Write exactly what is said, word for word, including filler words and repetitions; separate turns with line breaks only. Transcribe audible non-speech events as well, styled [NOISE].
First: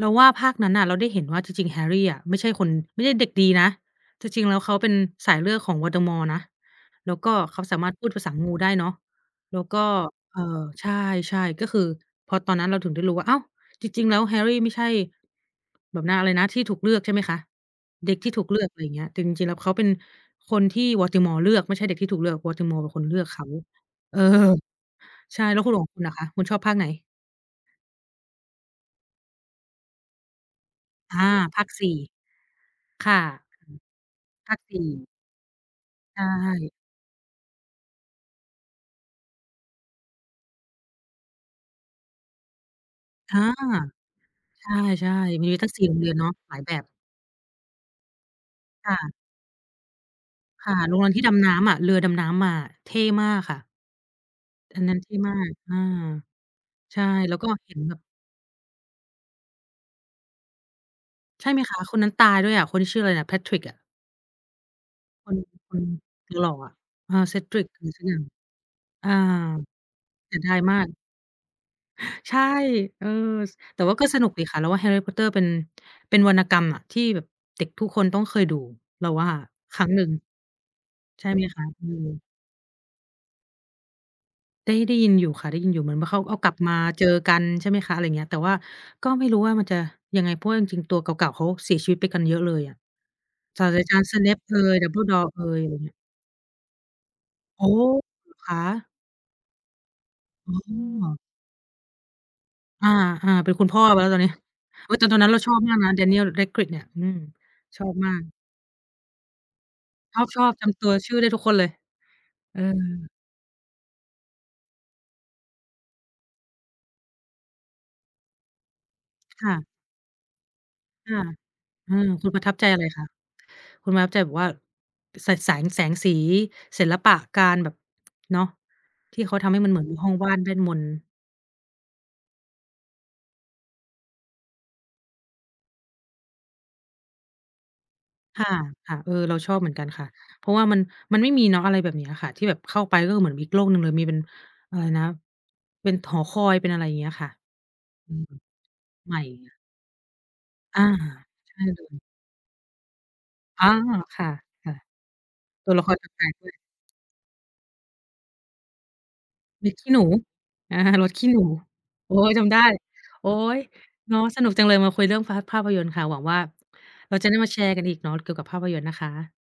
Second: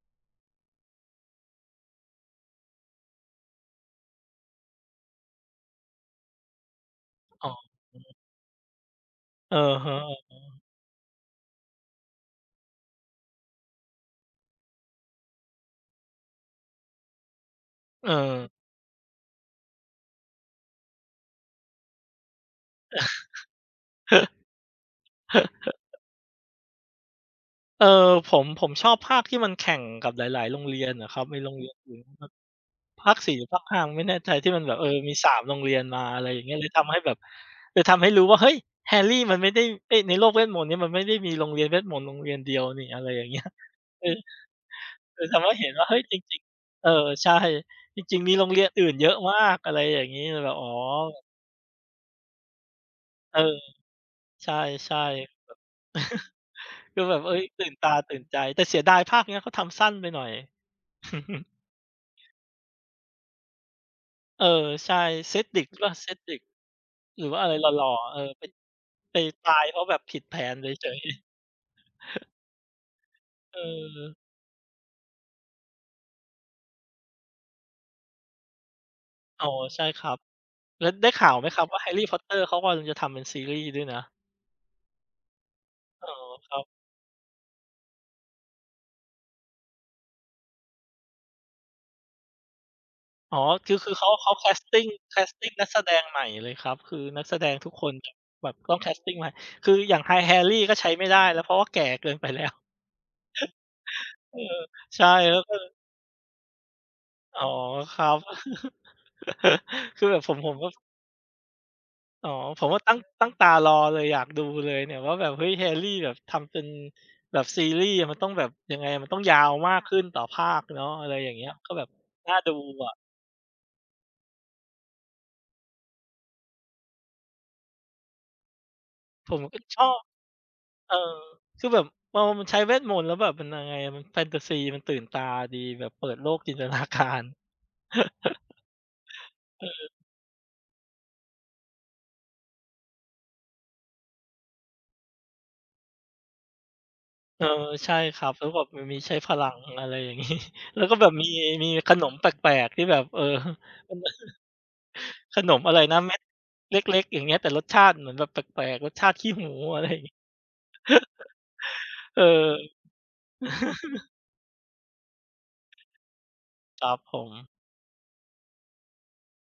เราว่าภาคนั้นน่ะเราได้เห็นว่าจริง ๆ Harry อะไม่ใช่คน ไม่ใช่เด็กดีนะ ที่จริงแล้วเขาเป็นสายเลือดของ Voldemort นะ แล้วก็
อ๋อ
เขาสามารถพูดภาษางูได้เนาะ
อื
แล้ว
อ
ก็
ฮึ
เอ่อ
ๆ
ใช่ ๆ ก็คือ พอตอนนั้นเราถึงได้รู้ว่า อ้าว จริง ๆ แล้ว Harry ไม่ใช่ แบบ นะ อะไรนะ ที่ถูกเลือก ใช่ไหมคะ?
เ
เด็กที่ถู
ออ
กเลือก ไรเงี้ย แต่จริง ๆ แล้วเขาเป็นคนที่ โวลติมอร์ เลือก ไม่ใช่เด็กที่ถูกเลือก วอติมอร์ เป็นคนเลือกเขา เออ! ใช่ แล้วคุณล่ะ? ของค
[LAUGHS]
ุณล่ะคะ คุณชอบภาคไหน?
เออ ผม ผมชอบภาคที่มันแข่งกับหลาย ๆ โรงเรียนน่ะค
อ
รับ
า
มีโรง
ภ
เ
า
รี
ค
ยน
ส
อ
ี
ื่
่
นอะครับ ภ
ค
า
่
ค
ะ
สี่ หรือภาค ห้า มั้งไม่แน่ใจ ที
ภ
่
า
ม
ค
ันแบ
ส
บ
ี
เออ
่
มี สาม โรงเรียนมา
ใ
อ
ช
ะไรอย่างเงี้ย เล
่
ยทำให้แบบ เลยทำให้รู้ว่า เฮ้ย Harry มันไม่ได้ ไอ้ ในโลกเวทมนต์เนี่ยมันไม่ได้มีโรงเรียนเวทมนตร์โรงเรียนเดียวนี่ อะไรอย่าง
อ
เงี
า
้ย เออ
ใช่
เออ ท
ๆ
ำ
ม
ใ
ี
ห้
ต
เ
ั
ห็
้
น
ง สี
ว่
่
า
โ
เ
ร
ฮ้
ง
ย
เรีย
จ
นเนาะ
ริง
หลายแบ
ๆ เอ
บ
อ ใช่ จริง ๆ มีโรงเรียนอื่
ค
น
่
เ
ะ
ยอะมาก อะไรอย่างงี้ เลยแบบ อ๋
ค
อ
่ะ โรงรอน ที่ดำน้ำอะ เรือดำน้ำมาอะ เท่ม
เ
า
อ
ก
อ
ค่ะ
ใช่
อัน
ๆ แ
นั้นเท่มา
บ
ก อา
บ [CHUCKLES]
ใ
ค
ช
ือ
่
แบบ เฮ
แล
้
้ว
ย
ก็
ตื่
เห
น
็น
ตา
แบบ
ตื่นใจ แต่เสียดายภาคเนี้ยเขาทำสั้นไปหน่อย
ใ
[CHUCKLES]
ช่ไหมคะ? คนนั้นตายด้วยอะ คนที่ชื่ออะไรน่ะ Patrick อะ
เออ ใช่
คน
Cedric
ค
หรือเ
น
ปล่า? Cedric
หล่ออะ อา
หรือว่าอะไรห
Cedric
ล
อะ
่
ไร
อ
สั
ๆ
ก
อะ
อ
เ
ย
อ
่า
อ
ง
ไป
อา
ไปตายเพราะแบบผิด
เ
แ
ส
ผ
ียดา
น
ย
เ
มา
ฉ
ก
ย ๆ [CHUCKLES]
ใช่ เออ ส
เ
แต่ว่าก็
ออ
สนุกดีค่ะ เราว่า Harry Potter เป็น เป็นวรรณกรรมอะ ที่แบบเด็กทุกคนต้องเคยดู เราว่า
อ๋อ
ค
ใช
ร
่
ั้ง
ค
หนึ่
รั
ง
บ แล้วได้ข
ใช
่
่
าว
ไห
ไ
ม
หมค
ค
รั
ะ?
บว่า
อื
Harry
ม
Potter เขากำลังจะทำเป็นซีรีส์ด้วยนะ?
ได้ ได้ยินอยู่ค่ะ ได้ยินอยู่ เหมือนว
อ๋
่า
อ
เขาเอาก
ค
ลั
ร
บ
ับ
มาเจอกัน ใช่ไหมคะ อะไรเงี้ย แต่ว่าก็ไม่รู้ว่ามันจะยังไง เพราะว่าจริง ๆ ตัวเก่า ๆ เขาเสียชีวิตไปกันเยอะเลยอะ
อ๋อ
ศา
ค
ส
ื
ต
อ
รา
คื
จ
อ
า
เ
ร
ข
ย์
า เขา
Snape
แค
เอย
สติง แค
Dumbledore
ส
เอ
ติง
ย
นัก
ไร
แส
เงี
ด
้ย
งใหม่เลยครับ คือนักแสดง
โอ้
ทุกคนแบบ
เหรอ
แบ
ค
บต้องแ
ะ?
คสติงใหม่ คืออย่าง Hi
อ
Harry
๋
ก็ใช้ไม่ได
อ
้แล้ว เพราะว่าแก่เกินไป แล้ว [CHUCKLES]
อา ๆ เป็นคุณพ่อไปแล้วตอนนี้
เออ
โอ้
ใช
แ
่
ต่ตอนนั้น
แ
เ
ล
ร
้
า
ว
ช
ก็
อบ
เลย
มากนะ Daniel Radcliffe เนี่ย อืม
อ๋อ
ชอบ
ครั
มา
บ
ก
[CHUCKLES] คือแบบผ
ช
ม
อ
ผ
บ
ม
ๆ จ
ก็
ำตัว ชื่อได้ทุกคนเลย
อ๋อ
เอ
ผมก็ตั้ง
อ
ตั้งตารอเลย อยากดูเลยเนี่ยว่า แบบ เฮ้ย Harry แบบ ทำเป็นแบบซีรีส์อะมันต้องแบบ ยังไงอะ มันต้องยา
ค
ว
่ะ
มากขึ้นต่อภาคเนาะ อะ
ค
ไร
่ะ
อย่างเงี้ย ก็แบบ
อืม คุ
น
ณ
่า
ประ
ด
ทั
ู
บใจอะไร
อะ
คะ? คุณประทับใจแบบว่า ส แสง แสงสี ศิลปะการแบบ เนาะ ที่เ
ผ
ขา
ม
ทำ
ก
ให
็
้มันเ
ช
หมือ
อ
นมี
บ
ห้องว่าน เวทมนตร์
เออ คือแบบตอนมันใช้เวทมนตร์ แล้วแบบ มันยังไงอะ มันแฟนทาซี มันตื่นตาดี แบบเปิดโลก จินตนาการ
ค
[CHUCKLES]
่ะ ๆ เออ เราชอบ
เ
เหมือนกั
อ
น
อ
ค่ะ เพราะว่ามัน มันไม่มีเนาะ อะไรแบบเนี้ยค่ะ ที่แบบเข้าไปแล้วก็เหมือนมีอีกโลกหนึ่งเลย มีเป็น อะไรนะ เป็นหอคอย เป็นอะไรอย่างเงี้ยค่ะ
เออ ใช่
อื
ค
อ
รับ แล้วแบบมันมี
ใ
ใช
ห
้
ม่
พลั
อะ
ง อะไรอย่าง งี้ แ
อ
ล้
า
วก็แบบมี
ใช่
มี
เล
ข
ย
นมแปลก ๆ ที่แบบ เออ [CHUCKLES]
อ๋อ ค่ะ
ขนม
ๆ ต
อ
ั
ะ
ว
ไร
ละค
น
ร
ะ
แ
เม็ด
ปลก ๆ ด้วย
เล็ก ๆ อย่างเงี้ย แต่รสชาติเหมือนแบบแปลก ๆ รสชาติขี้หู
มี
อะ
ข
ไร
ี้หนู
งี้
อา รสขี้หนู
[CHUCKLES]
โอ๊
เออ
ย จำได้ โอ๊ย
[CHUCKLES]
เนาะ สนุกจังเลยมาคุยเรื่องฟา ภาพยนตร์ค่ะ หวังว่า
ครับ
เร
ผ
าจะได้
ม
มาแชร์กันอีกเนาะ เกี่ยวกับภาพยนตร์นะคะ